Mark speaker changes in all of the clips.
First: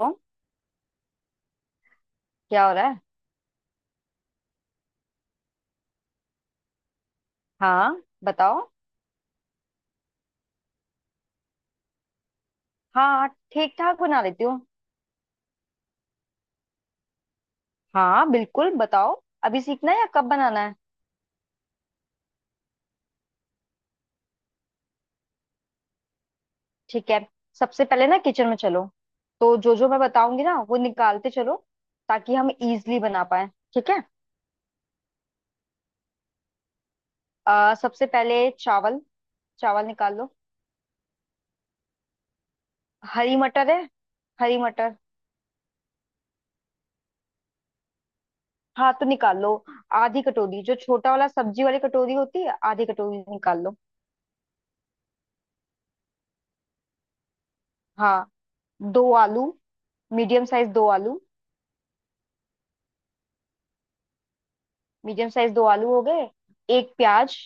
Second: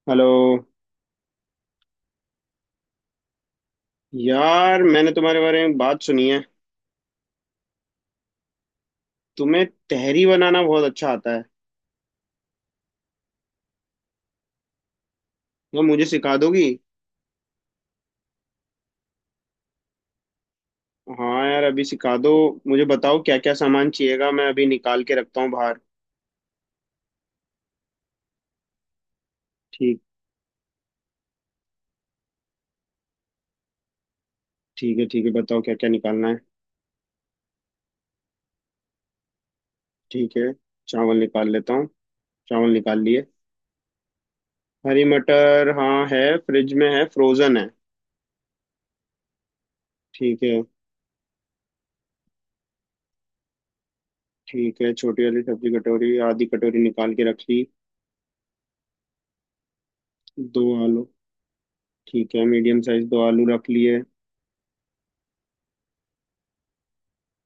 Speaker 1: ओ,
Speaker 2: hello.
Speaker 1: क्या हो रहा है।
Speaker 2: यार, मैंने तुम्हारे बारे में बात सुनी है,
Speaker 1: हाँ बताओ।
Speaker 2: तुम्हें तहरी बनाना बहुत अच्छा आता है।
Speaker 1: हाँ ठीक ठाक बना लेती हूँ।
Speaker 2: यार, मुझे सिखा दोगी?
Speaker 1: हाँ बिल्कुल बताओ, अभी सीखना है या कब बनाना है।
Speaker 2: हाँ यार, अभी सिखा दो। मुझे बताओ क्या क्या सामान चाहिएगा, मैं अभी निकाल के रखता हूँ बाहर।
Speaker 1: ठीक है, सबसे पहले ना किचन में चलो। तो जो जो मैं
Speaker 2: ठीक।
Speaker 1: बताऊंगी ना वो निकालते चलो ताकि हम इजली बना पाए। ठीक है।
Speaker 2: ठीक है, ठीक है, बताओ क्या क्या निकालना है।
Speaker 1: सबसे पहले चावल, चावल निकाल लो।
Speaker 2: ठीक है, चावल निकाल लेता हूँ। चावल निकाल लिए।
Speaker 1: हरी मटर है, हरी मटर।
Speaker 2: हरी मटर हाँ है, फ्रिज में है, फ्रोजन है।
Speaker 1: हाँ तो निकाल लो। आधी
Speaker 2: ठीक है,
Speaker 1: कटोरी, जो छोटा वाला सब्जी वाली कटोरी होती है, आधी कटोरी निकाल लो।
Speaker 2: ठीक है, छोटी वाली सब्जी कटोरी आधी कटोरी निकाल के रख ली।
Speaker 1: हाँ, दो आलू, मीडियम
Speaker 2: दो
Speaker 1: साइज दो
Speaker 2: आलू।
Speaker 1: आलू।
Speaker 2: ठीक है, मीडियम साइज दो आलू रख लिए।
Speaker 1: मीडियम साइज दो आलू हो गए। एक प्याज।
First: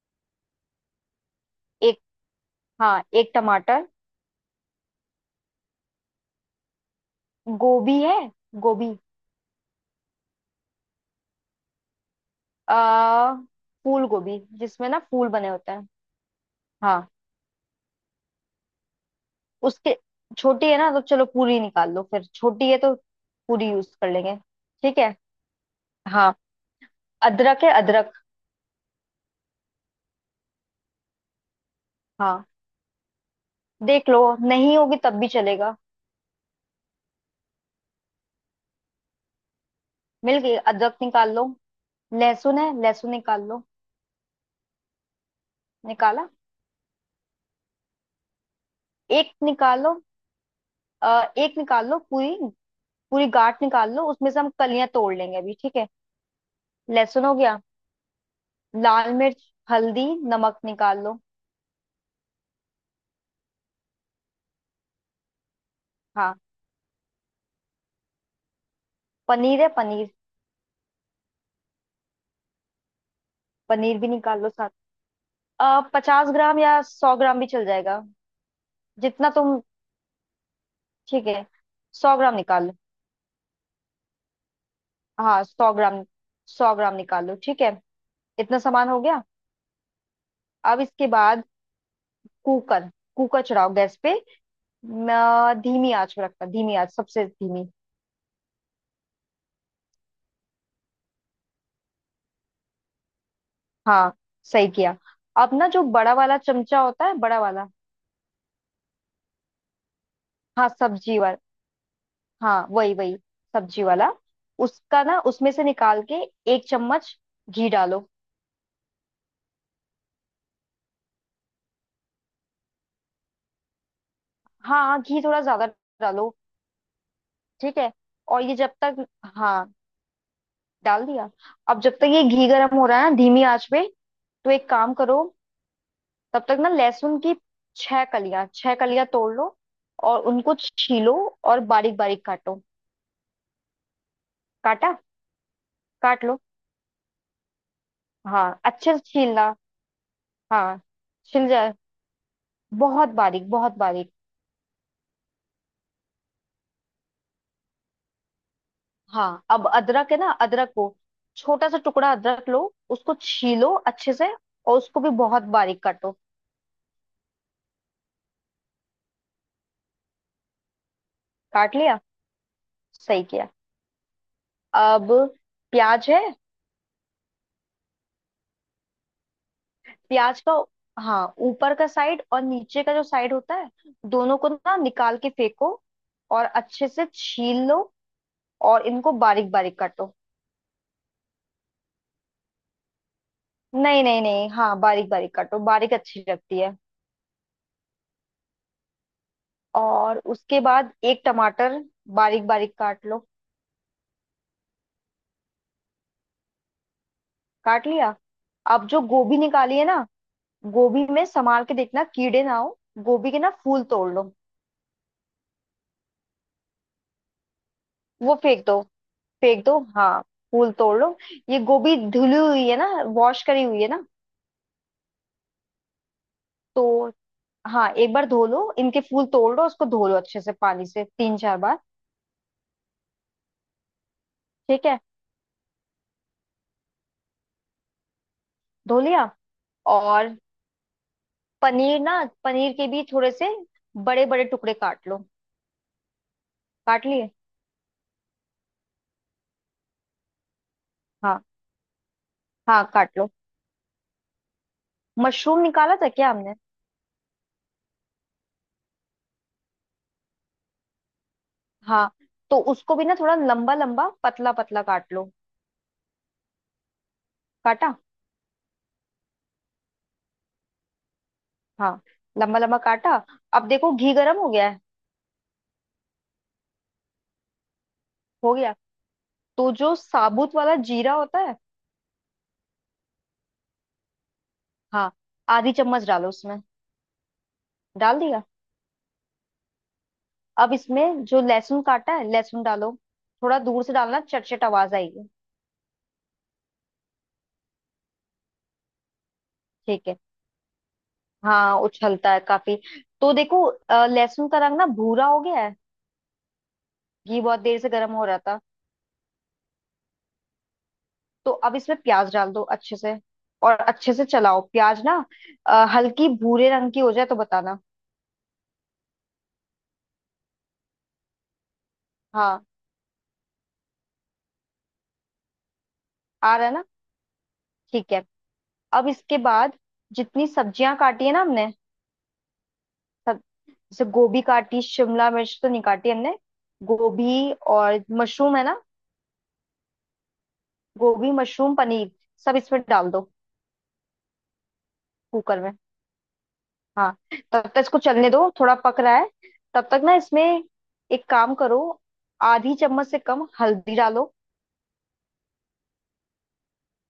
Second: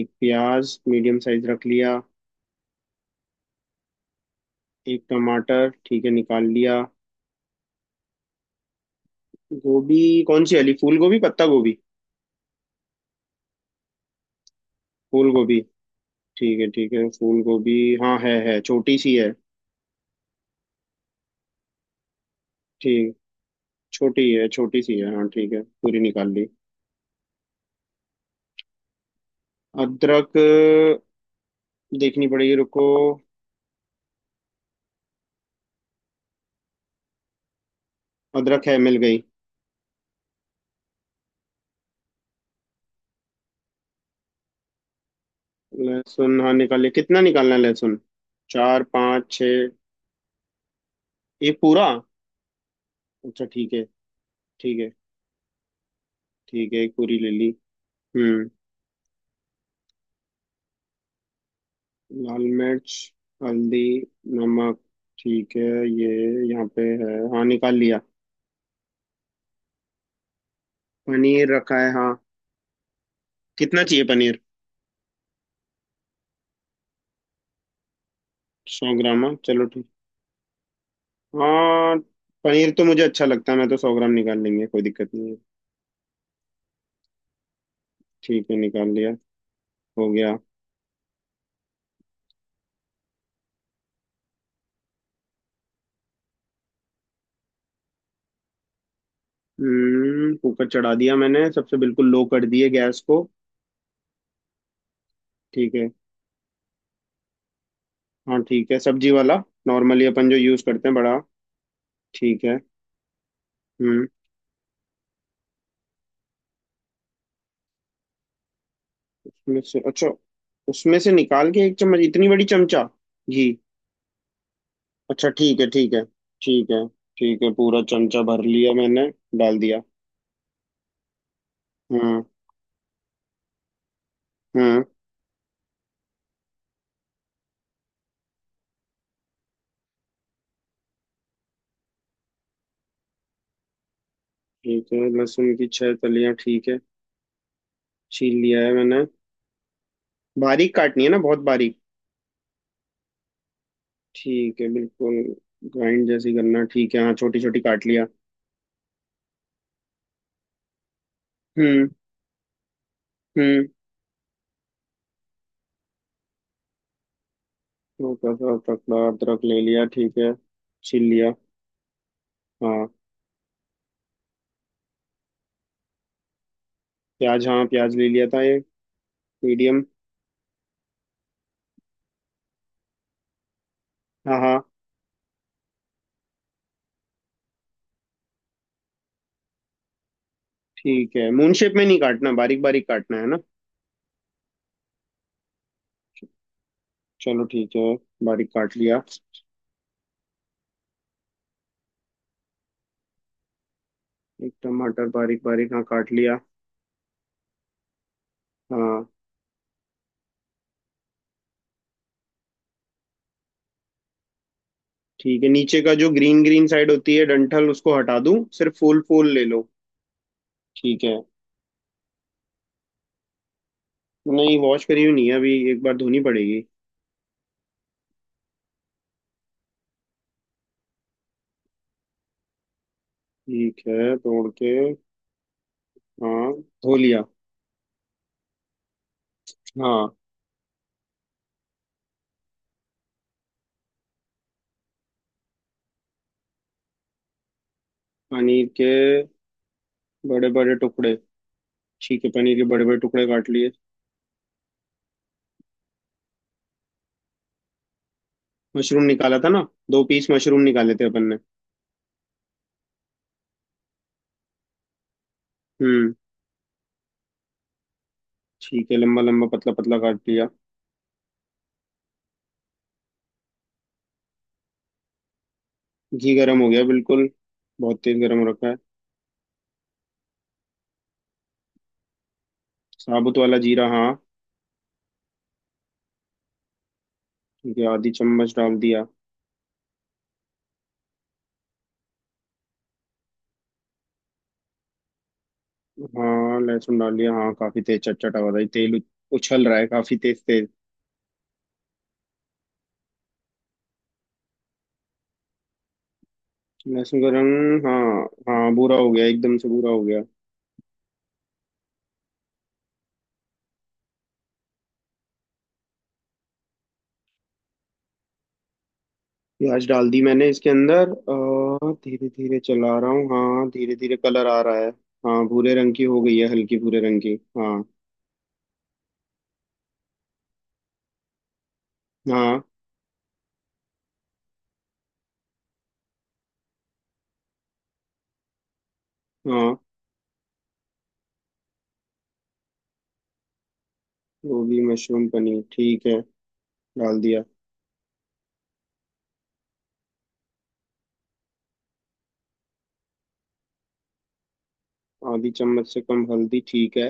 Speaker 2: एक प्याज मीडियम साइज रख
Speaker 1: एक,
Speaker 2: लिया।
Speaker 1: हाँ एक टमाटर।
Speaker 2: एक टमाटर ठीक है, निकाल लिया।
Speaker 1: गोभी है गोभी।
Speaker 2: गोभी कौन सी वाली, फूल गोभी पत्ता गोभी?
Speaker 1: आ फूल गोभी जिसमें ना फूल
Speaker 2: फूल
Speaker 1: बने
Speaker 2: गोभी।
Speaker 1: होते हैं।
Speaker 2: ठीक है
Speaker 1: हाँ,
Speaker 2: फूल गोभी। हाँ है, छोटी सी है।
Speaker 1: उसके छोटी है ना तो चलो पूरी निकाल लो, फिर छोटी है तो
Speaker 2: ठीक।
Speaker 1: पूरी यूज कर
Speaker 2: छोटी
Speaker 1: लेंगे।
Speaker 2: है, छोटी सी
Speaker 1: ठीक
Speaker 2: है,
Speaker 1: है।
Speaker 2: हाँ ठीक है, पूरी निकाल
Speaker 1: हाँ,
Speaker 2: ली।
Speaker 1: अदरक है अदरक।
Speaker 2: अदरक। देखनी
Speaker 1: हाँ
Speaker 2: पड़ेगी, रुको।
Speaker 1: देख लो, नहीं होगी तब भी चलेगा।
Speaker 2: अदरक है, मिल गई।
Speaker 1: मिल गई, अदरक निकाल लो। लहसुन है, लहसुन निकाल लो। निकाला।
Speaker 2: लहसुन हाँ निकाल लिया, कितना निकालना है लहसुन? चार पाँच
Speaker 1: एक
Speaker 2: छः?
Speaker 1: निकालो, एक
Speaker 2: एक
Speaker 1: निकाल
Speaker 2: पूरा?
Speaker 1: लो पूरी। पूरी
Speaker 2: अच्छा
Speaker 1: गांठ
Speaker 2: ठीक है,
Speaker 1: निकाल लो, उसमें से हम
Speaker 2: ठीक
Speaker 1: कलियां
Speaker 2: है।
Speaker 1: तोड़ लेंगे अभी। ठीक है।
Speaker 2: ठीक है, एक पूरी
Speaker 1: लहसुन
Speaker 2: ले
Speaker 1: हो
Speaker 2: ली।
Speaker 1: गया।
Speaker 2: हम्म।
Speaker 1: लाल मिर्च, हल्दी, नमक निकाल लो।
Speaker 2: लाल मिर्च, हल्दी, नमक ठीक है। ये
Speaker 1: हाँ,
Speaker 2: यहाँ पे है, हाँ निकाल लिया।
Speaker 1: पनीर है पनीर।
Speaker 2: पनीर रखा है हाँ। कितना
Speaker 1: पनीर
Speaker 2: चाहिए
Speaker 1: भी
Speaker 2: पनीर?
Speaker 1: निकाल लो साथ। 50 ग्राम या 100 ग्राम भी चल जाएगा।
Speaker 2: 100 ग्राम
Speaker 1: जितना
Speaker 2: हाँ,
Speaker 1: तुम।
Speaker 2: चलो ठीक।
Speaker 1: ठीक है,
Speaker 2: हाँ,
Speaker 1: 100 ग्राम निकाल
Speaker 2: पनीर
Speaker 1: लो।
Speaker 2: तो मुझे अच्छा लगता है, मैं तो 100 ग्राम निकाल लेंगे, कोई दिक्कत नहीं है।
Speaker 1: हाँ 100 ग्राम, 100 ग्राम निकाल लो। ठीक है।
Speaker 2: ठीक है
Speaker 1: इतना
Speaker 2: निकाल
Speaker 1: सामान हो
Speaker 2: लिया।
Speaker 1: गया।
Speaker 2: हो गया।
Speaker 1: अब इसके बाद कुकर, कुकर चढ़ाओ गैस पे। धीमी आंच पे रखना, धीमी आंच सबसे धीमी।
Speaker 2: हम्म, कुकर चढ़ा दिया मैंने, सबसे बिल्कुल लो कर दिए गैस को।
Speaker 1: हाँ, सही किया। अब ना
Speaker 2: ठीक
Speaker 1: जो
Speaker 2: है।
Speaker 1: बड़ा वाला चमचा होता है, बड़ा वाला।
Speaker 2: हाँ ठीक है, सब्जी वाला। नॉर्मली अपन जो यूज
Speaker 1: हाँ,
Speaker 2: करते हैं, बड़ा।
Speaker 1: सब्जी वाला।
Speaker 2: ठीक है।
Speaker 1: हाँ वही वही, सब्जी
Speaker 2: हम्म।
Speaker 1: वाला। उसका ना उसमें से निकाल के एक चम्मच घी डालो।
Speaker 2: उसमें से अच्छा, उसमें से निकाल के एक चम्मच इतनी बड़ी चमचा? घी?
Speaker 1: हाँ हाँ, घी
Speaker 2: अच्छा
Speaker 1: थोड़ा
Speaker 2: ठीक है,
Speaker 1: ज्यादा
Speaker 2: ठीक है।
Speaker 1: डालो।
Speaker 2: ठीक है। ठीक है,
Speaker 1: ठीक
Speaker 2: पूरा
Speaker 1: है।
Speaker 2: चमचा
Speaker 1: और
Speaker 2: भर
Speaker 1: ये जब
Speaker 2: लिया मैंने।
Speaker 1: तक,
Speaker 2: डाल
Speaker 1: हाँ,
Speaker 2: दिया।
Speaker 1: डाल दिया। अब जब तक
Speaker 2: हाँ
Speaker 1: ये घी गर्म हो रहा है ना धीमी आंच पे, तो एक
Speaker 2: हाँ
Speaker 1: काम करो। तब तक ना लहसुन की छह कलियां, छह कलियां तोड़ लो और उनको छीलो और बारीक बारीक काटो।
Speaker 2: ठीक
Speaker 1: काटा,
Speaker 2: है, लहसुन की छह
Speaker 1: काट
Speaker 2: कलियां
Speaker 1: लो।
Speaker 2: ठीक है। छील लिया
Speaker 1: हाँ
Speaker 2: है
Speaker 1: अच्छे से
Speaker 2: मैंने।
Speaker 1: छीलना,
Speaker 2: बारीक
Speaker 1: हाँ
Speaker 2: काटनी है ना, बहुत
Speaker 1: छिल जाए,
Speaker 2: बारीक?
Speaker 1: बहुत बारीक बहुत बारीक।
Speaker 2: ठीक है बिल्कुल। ग्राइंड जैसी करना, ठीक है हाँ, छोटी छोटी काट लिया।
Speaker 1: हाँ, अब अदरक है ना, अदरक को छोटा सा
Speaker 2: हम्म।
Speaker 1: टुकड़ा अदरक लो, उसको
Speaker 2: हम्म।
Speaker 1: छीलो अच्छे से और उसको भी बहुत बारीक काटो।
Speaker 2: हल्का सा टुकड़ा अदरक ले लिया ठीक है। छील लिया।
Speaker 1: काट लिया,
Speaker 2: हाँ।
Speaker 1: सही किया। अब प्याज है।
Speaker 2: प्याज हाँ, प्याज ले लिया था ये। मीडियम।
Speaker 1: प्याज का, हाँ ऊपर का साइड और नीचे का जो साइड होता है, दोनों
Speaker 2: हाँ
Speaker 1: को
Speaker 2: हाँ
Speaker 1: ना निकाल के फेंको और अच्छे से छील लो और इनको बारीक बारीक काटो।
Speaker 2: ठीक है, मून शेप में नहीं काटना, बारीक बारीक काटना है ना?
Speaker 1: नहीं नहीं नहीं, हाँ बारीक बारीक काटो, बारीक अच्छी लगती है।
Speaker 2: चलो ठीक है, बारीक काट लिया।
Speaker 1: और उसके बाद एक टमाटर बारीक बारीक काट लो।
Speaker 2: एक टमाटर बारीक बारीक हाँ काट लिया।
Speaker 1: काट लिया। अब जो
Speaker 2: हाँ।
Speaker 1: गोभी निकाली है ना, गोभी में संभाल के देखना कीड़े ना हो। गोभी के ना फूल तोड़ लो।
Speaker 2: ठीक है, नीचे का जो ग्रीन ग्रीन साइड होती है डंठल, उसको हटा
Speaker 1: वो
Speaker 2: दूं,
Speaker 1: फेंक
Speaker 2: सिर्फ
Speaker 1: दो,
Speaker 2: फूल फूल ले
Speaker 1: फेंक
Speaker 2: लो?
Speaker 1: दो हाँ, फूल तोड़
Speaker 2: ठीक
Speaker 1: लो।
Speaker 2: है।
Speaker 1: ये गोभी धुली हुई है ना, वॉश करी हुई है ना।
Speaker 2: नहीं, वॉश करी हुई नहीं है, अभी एक बार धोनी पड़ेगी।
Speaker 1: तो हाँ, एक बार धो लो, इनके फूल तोड़ लो, उसको धो लो अच्छे से पानी से तीन चार बार।
Speaker 2: ठीक है तोड़ के।
Speaker 1: ठीक है,
Speaker 2: हाँ, धो लिया।
Speaker 1: धो लिया।
Speaker 2: हाँ।
Speaker 1: और पनीर ना, पनीर के भी थोड़े से बड़े बड़े टुकड़े काट लो। काट लिए,
Speaker 2: पनीर के बड़े बड़े टुकड़े।
Speaker 1: हाँ
Speaker 2: ठीक है, पनीर के
Speaker 1: हाँ
Speaker 2: बड़े बड़े
Speaker 1: काट
Speaker 2: टुकड़े
Speaker 1: लो।
Speaker 2: काट लिए।
Speaker 1: मशरूम निकाला था क्या हमने।
Speaker 2: मशरूम निकाला था ना, दो पीस मशरूम निकाले थे अपन ने।
Speaker 1: हाँ, तो उसको भी ना थोड़ा लंबा लंबा पतला पतला काट लो।
Speaker 2: हम्म।
Speaker 1: काटा,
Speaker 2: ठीक है, लंबा लंबा पतला पतला काट लिया।
Speaker 1: हाँ लंबा लंबा काटा। अब देखो घी गरम हो गया है।
Speaker 2: घी गरम हो गया बिल्कुल, बहुत तेज गरम
Speaker 1: हो
Speaker 2: रखा
Speaker 1: गया।
Speaker 2: है।
Speaker 1: तो जो साबुत वाला जीरा होता है,
Speaker 2: साबुत वाला जीरा हाँ।
Speaker 1: हाँ आधी चम्मच डालो उसमें।
Speaker 2: ठीक है, आधी
Speaker 1: डाल दिया।
Speaker 2: चम्मच डाल दिया।
Speaker 1: अब इसमें जो लहसुन काटा है, लहसुन डालो। थोड़ा दूर से डालना, चटचट आवाज आएगी।
Speaker 2: हाँ लहसुन डाल दिया, हाँ काफी तेज चटचटा हो रहा है, तेल उछल रहा है
Speaker 1: ठीक
Speaker 2: काफी
Speaker 1: है,
Speaker 2: तेज तेज।
Speaker 1: हाँ उछलता है काफी। तो देखो लहसुन का रंग ना भूरा हो गया है।
Speaker 2: लहसुन का
Speaker 1: घी बहुत देर
Speaker 2: रंग
Speaker 1: से गर्म
Speaker 2: हाँ
Speaker 1: हो रहा था।
Speaker 2: हाँ भूरा हो गया, एकदम से भूरा हो गया।
Speaker 1: तो अब इसमें प्याज डाल दो अच्छे से और अच्छे से चलाओ प्याज ना। हल्की भूरे रंग की हो जाए तो बताना।
Speaker 2: प्याज डाल दी मैंने इसके अंदर, और धीरे धीरे
Speaker 1: हाँ
Speaker 2: चला रहा हूँ, हाँ धीरे धीरे कलर आ रहा है। हाँ, भूरे रंग की हो गई है,
Speaker 1: आ रहा है
Speaker 2: हल्की
Speaker 1: ना,
Speaker 2: भूरे रंग की हाँ।
Speaker 1: ठीक है। अब इसके बाद जितनी सब्जियां काटी है ना हमने
Speaker 2: हाँ
Speaker 1: सब, जैसे गोभी काटी, शिमला मिर्च तो नहीं काटी हमने। गोभी और मशरूम है ना,
Speaker 2: हाँ।
Speaker 1: गोभी मशरूम पनीर सब इसमें डाल दो,
Speaker 2: गोभी मशरूम
Speaker 1: कुकर
Speaker 2: पनीर
Speaker 1: में।
Speaker 2: ठीक है।
Speaker 1: हाँ,
Speaker 2: डाल दिया।
Speaker 1: तब तक इसको चलने दो, थोड़ा पक रहा है। तब तक ना इसमें एक काम करो, आधी चम्मच से कम हल्दी डालो।
Speaker 2: आधी चम्मच से कम हल्दी ठीक है।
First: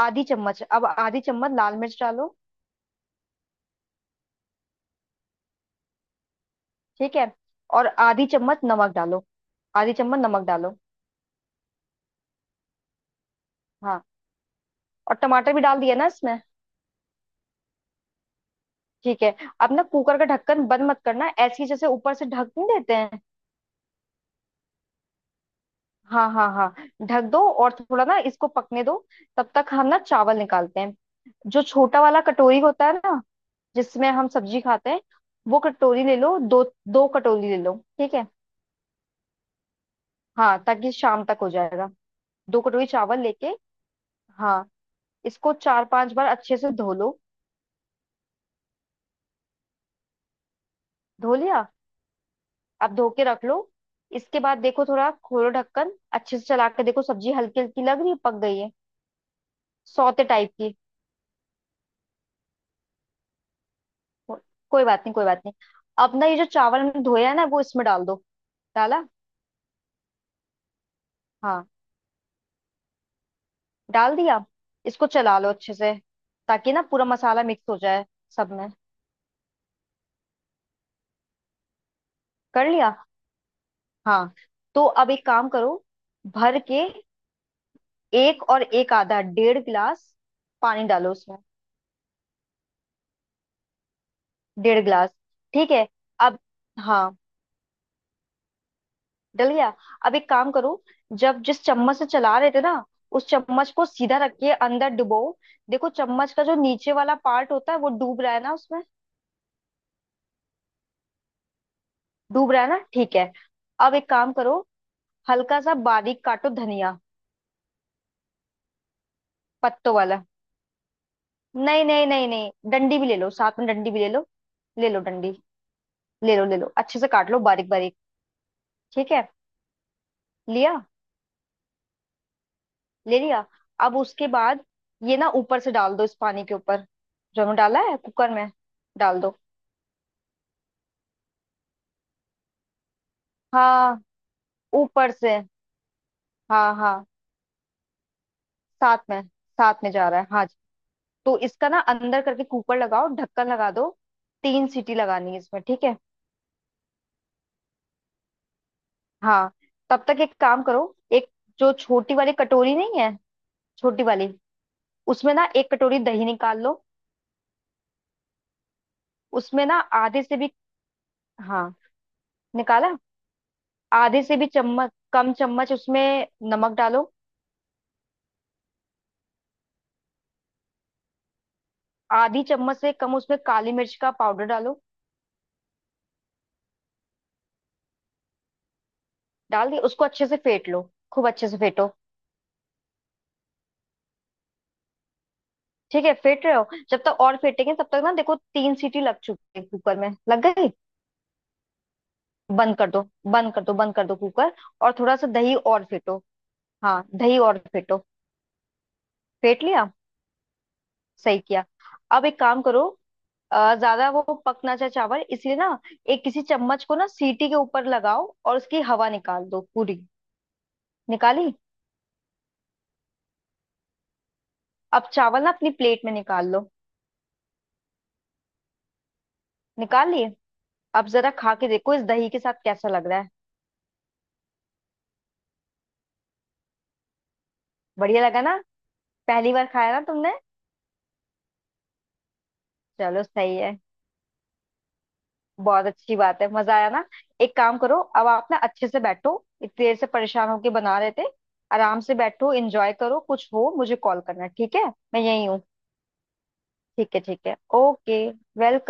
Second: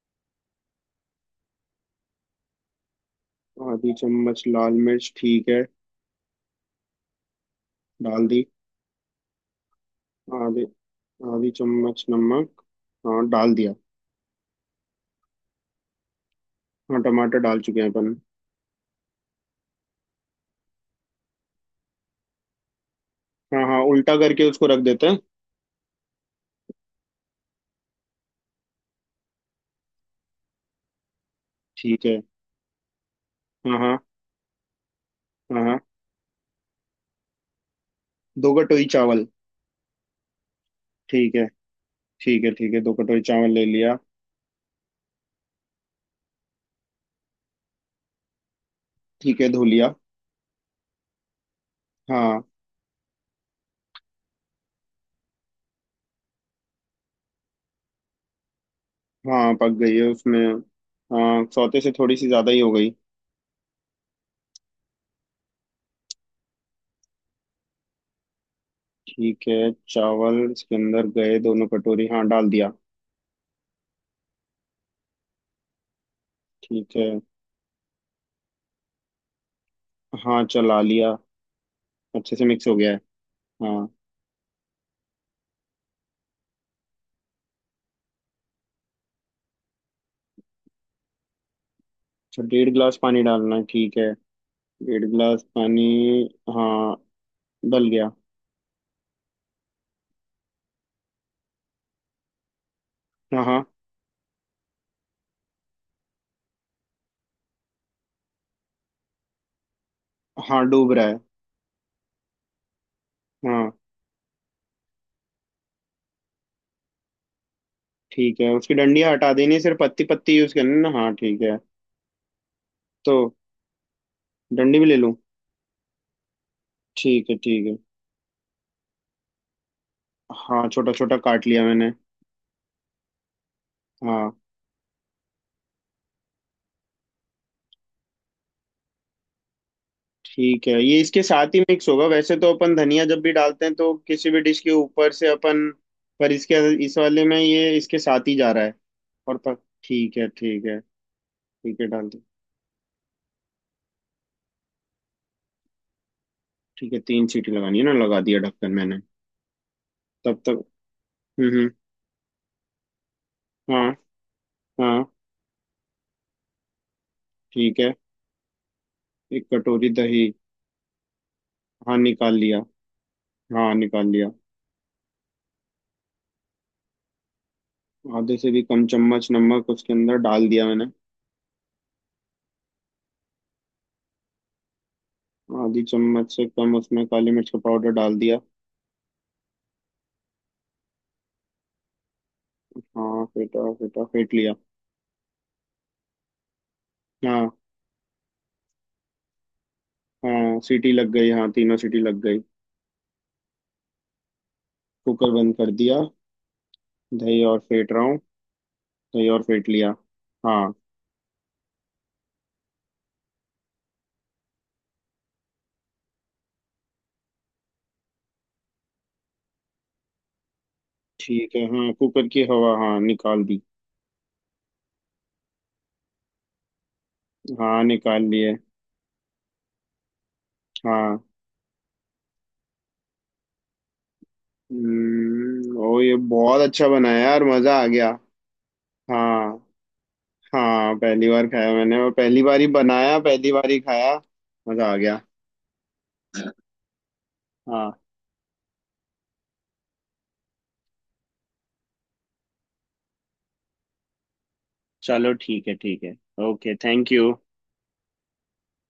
Speaker 1: आधी चम्मच, अब आधी चम्मच लाल मिर्च डालो।
Speaker 2: आधी चम्मच लाल मिर्च ठीक है।
Speaker 1: ठीक है, और
Speaker 2: डाल
Speaker 1: आधी
Speaker 2: दी।
Speaker 1: चम्मच नमक डालो। आधी चम्मच नमक
Speaker 2: आधे,
Speaker 1: डालो।
Speaker 2: आधी चम्मच नमक, हाँ डाल दिया।
Speaker 1: हाँ, और टमाटर भी डाल दिया ना इसमें।
Speaker 2: हाँ टमाटर डाल चुके हैं अपन।
Speaker 1: ठीक है। अब ना कुकर का ढक्कन बंद मत करना, ऐसे ही जैसे ऊपर से ढक नहीं देते हैं।
Speaker 2: हाँ हाँ, उल्टा करके उसको रख देते हैं।
Speaker 1: हाँ हाँ हाँ, ढक दो और थोड़ा ना इसको पकने दो। तब तक हम ना चावल निकालते हैं। जो छोटा
Speaker 2: ठीक है।
Speaker 1: वाला कटोरी होता है ना,
Speaker 2: हाँ हाँ
Speaker 1: जिसमें हम सब्जी खाते हैं, वो
Speaker 2: हाँ। हाँ।
Speaker 1: कटोरी ले लो दो। दो कटोरी ले लो, ठीक है।
Speaker 2: दो कटोरी चावल।
Speaker 1: हाँ, ताकि शाम
Speaker 2: ठीक
Speaker 1: तक
Speaker 2: है,
Speaker 1: हो जाएगा।
Speaker 2: ठीक है,
Speaker 1: दो
Speaker 2: ठीक है,
Speaker 1: कटोरी
Speaker 2: दो
Speaker 1: चावल
Speaker 2: कटोरी
Speaker 1: लेके,
Speaker 2: चावल ले लिया।
Speaker 1: हाँ इसको चार पांच बार अच्छे से धो लो।
Speaker 2: ठीक है धो लिया।
Speaker 1: धो लिया।
Speaker 2: हाँ।
Speaker 1: अब धो के रख लो। इसके बाद देखो थोड़ा खोलो ढक्कन, अच्छे से चला के देखो, सब्जी हल्की हल्की लग रही है, पक गई है,
Speaker 2: हाँ पक गई है
Speaker 1: सौते
Speaker 2: उसमें।
Speaker 1: टाइप की।
Speaker 2: हाँ सौते से थोड़ी सी ज़्यादा ही हो गई।
Speaker 1: को- कोई बात नहीं, कोई बात नहीं। अब ना ये जो चावल हमने धोया है ना, वो इसमें डाल दो। डाला,
Speaker 2: ठीक है, चावल इसके अंदर गए दोनों
Speaker 1: हाँ
Speaker 2: कटोरी, हाँ डाल दिया।
Speaker 1: डाल दिया। इसको चला लो अच्छे से ताकि ना
Speaker 2: ठीक
Speaker 1: पूरा
Speaker 2: है।
Speaker 1: मसाला मिक्स हो जाए, सब में।
Speaker 2: हाँ चला लिया, अच्छे से
Speaker 1: कर
Speaker 2: मिक्स हो गया
Speaker 1: लिया,
Speaker 2: है। हाँ।
Speaker 1: हाँ। तो अब एक काम करो, भर के एक और एक आधा 1.5 गिलास पानी डालो उसमें।
Speaker 2: अच्छा, डेढ़ गिलास पानी डालना है, ठीक है।
Speaker 1: डेढ़
Speaker 2: डेढ़
Speaker 1: गिलास
Speaker 2: गिलास
Speaker 1: ठीक
Speaker 2: पानी।
Speaker 1: है। अब,
Speaker 2: हाँ
Speaker 1: हाँ
Speaker 2: डल गया।
Speaker 1: डल गया। अब एक काम करो, जब जिस चम्मच से चला रहे थे ना, उस
Speaker 2: हाँ हाँ।
Speaker 1: चम्मच को सीधा रखिए, अंदर डुबो, देखो चम्मच का जो नीचे वाला पार्ट होता है वो डूब रहा है ना उसमें।
Speaker 2: हाँ डूब रहा है।
Speaker 1: डूब रहा है ना, ठीक है।
Speaker 2: हाँ।
Speaker 1: अब एक काम करो, हल्का सा बारीक काटो धनिया,
Speaker 2: ठीक है, उसकी डंडियाँ हटा देनी है, सिर्फ
Speaker 1: पत्तों
Speaker 2: पत्ती
Speaker 1: वाला।
Speaker 2: पत्ती यूज करनी है ना? हाँ ठीक है।
Speaker 1: नहीं नहीं नहीं नहीं, डंडी भी
Speaker 2: तो
Speaker 1: ले लो साथ में, डंडी भी ले लो,
Speaker 2: डंडी भी
Speaker 1: ले
Speaker 2: ले
Speaker 1: लो
Speaker 2: लूँ?
Speaker 1: डंडी, ले लो अच्छे से
Speaker 2: ठीक
Speaker 1: काट
Speaker 2: है
Speaker 1: लो
Speaker 2: ठीक
Speaker 1: बारीक
Speaker 2: है।
Speaker 1: बारीक। ठीक है,
Speaker 2: हाँ
Speaker 1: लिया,
Speaker 2: छोटा छोटा काट लिया मैंने।
Speaker 1: ले लिया। अब उसके
Speaker 2: हाँ।
Speaker 1: बाद ये ना ऊपर से डाल दो, इस पानी के ऊपर जो हमने डाला है कुकर में। डाल दो
Speaker 2: ठीक है, ये इसके साथ ही मिक्स होगा? वैसे तो अपन धनिया जब भी डालते हैं तो
Speaker 1: हाँ,
Speaker 2: किसी भी डिश के
Speaker 1: ऊपर
Speaker 2: ऊपर से
Speaker 1: से।
Speaker 2: अपन। पर इसके,
Speaker 1: हाँ
Speaker 2: इस
Speaker 1: हाँ
Speaker 2: वाले में ये इसके साथ ही जा रहा है
Speaker 1: साथ में,
Speaker 2: और। पर
Speaker 1: साथ में जा
Speaker 2: ठीक
Speaker 1: रहा है।
Speaker 2: है
Speaker 1: हाँ जी,
Speaker 2: ठीक है।
Speaker 1: तो इसका ना
Speaker 2: ठीक है डाल
Speaker 1: अंदर
Speaker 2: दो।
Speaker 1: करके कुकर लगाओ, ढक्कन लगा दो। तीन सीटी लगानी है इसमें, ठीक है।
Speaker 2: ठीक है तीन सीटी लगानी है ना, लगा दिया ढक्कन मैंने।
Speaker 1: हाँ, तब तक एक
Speaker 2: तब तक।
Speaker 1: काम करो। एक,
Speaker 2: हम्म। हम्म।
Speaker 1: जो छोटी वाली कटोरी नहीं है,
Speaker 2: हाँ
Speaker 1: छोटी वाली,
Speaker 2: हाँ।
Speaker 1: उसमें ना एक कटोरी दही निकाल लो।
Speaker 2: ठीक है, एक
Speaker 1: उसमें ना
Speaker 2: कटोरी
Speaker 1: आधे
Speaker 2: दही।
Speaker 1: से भी, हाँ
Speaker 2: हाँ निकाल लिया।
Speaker 1: निकाला,
Speaker 2: हाँ निकाल
Speaker 1: आधे
Speaker 2: लिया।
Speaker 1: से भी चम्मच कम चम्मच उसमें नमक डालो।
Speaker 2: आधे से भी कम चम्मच नमक उसके अंदर डाल दिया मैंने।
Speaker 1: आधी चम्मच से कम उसमें काली मिर्च का पाउडर डालो।
Speaker 2: आधी चम्मच से कम उसमें काली मिर्च का पाउडर डाल दिया।
Speaker 1: डाल दिया, उसको अच्छे से फेंट लो, खूब अच्छे से फेंटो।
Speaker 2: हाँ फेंटा फेंटा फेंट लिया।
Speaker 1: ठीक है, फेंट रहे हो जब तक, और
Speaker 2: हाँ
Speaker 1: फेंटेंगे तब तक ना, देखो तीन सीटी लग चुकी है कुकर में, लग
Speaker 2: हाँ
Speaker 1: गई।
Speaker 2: सीटी लग गई, हाँ तीनों सीटी लग गई।
Speaker 1: बंद कर दो, बंद कर दो, बंद कर दो कुकर। और थोड़ा सा
Speaker 2: कुकर बंद
Speaker 1: दही
Speaker 2: कर
Speaker 1: और
Speaker 2: दिया।
Speaker 1: फेंटो। हाँ, दही
Speaker 2: दही और
Speaker 1: और
Speaker 2: फेंट रहा
Speaker 1: फेंटो।
Speaker 2: हूँ। दही और
Speaker 1: फेंट
Speaker 2: फेंट
Speaker 1: लिया,
Speaker 2: लिया। हाँ।
Speaker 1: सही किया। अब एक काम करो, ज्यादा वो पकना चाहे चावल इसलिए ना, एक किसी चम्मच को ना सीटी के ऊपर लगाओ और उसकी हवा निकाल दो पूरी। निकाली।
Speaker 2: ठीक है हाँ, कुकर की हवा हाँ निकाल दी।
Speaker 1: अब चावल ना अपनी प्लेट में निकाल लो।
Speaker 2: हाँ निकाल लिए।
Speaker 1: निकाल लिए। अब
Speaker 2: हाँ।
Speaker 1: जरा खा के देखो इस दही के साथ कैसा लग रहा है।
Speaker 2: ओ ये बहुत अच्छा बना है यार, मजा आ गया।
Speaker 1: बढ़िया लगा ना, पहली
Speaker 2: हाँ।
Speaker 1: बार खाया ना तुमने।
Speaker 2: हाँ, पहली बार खाया मैंने और पहली बार ही बनाया,
Speaker 1: चलो
Speaker 2: पहली
Speaker 1: सही
Speaker 2: बार
Speaker 1: है।
Speaker 2: ही खाया। मजा आ गया।
Speaker 1: बहुत अच्छी बात है, मजा आया ना। एक काम करो,
Speaker 2: हाँ
Speaker 1: अब आप ना अच्छे से बैठो, इतनी देर से परेशान होके बना रहे थे, आराम से बैठो, एंजॉय करो, कुछ हो मुझे कॉल करना, ठीक है। मैं
Speaker 2: चलो
Speaker 1: यही हूँ।
Speaker 2: ठीक है। ठीक है। ओके, थैंक
Speaker 1: ठीक है
Speaker 2: यू।
Speaker 1: ठीक है, ओके। वेलकम।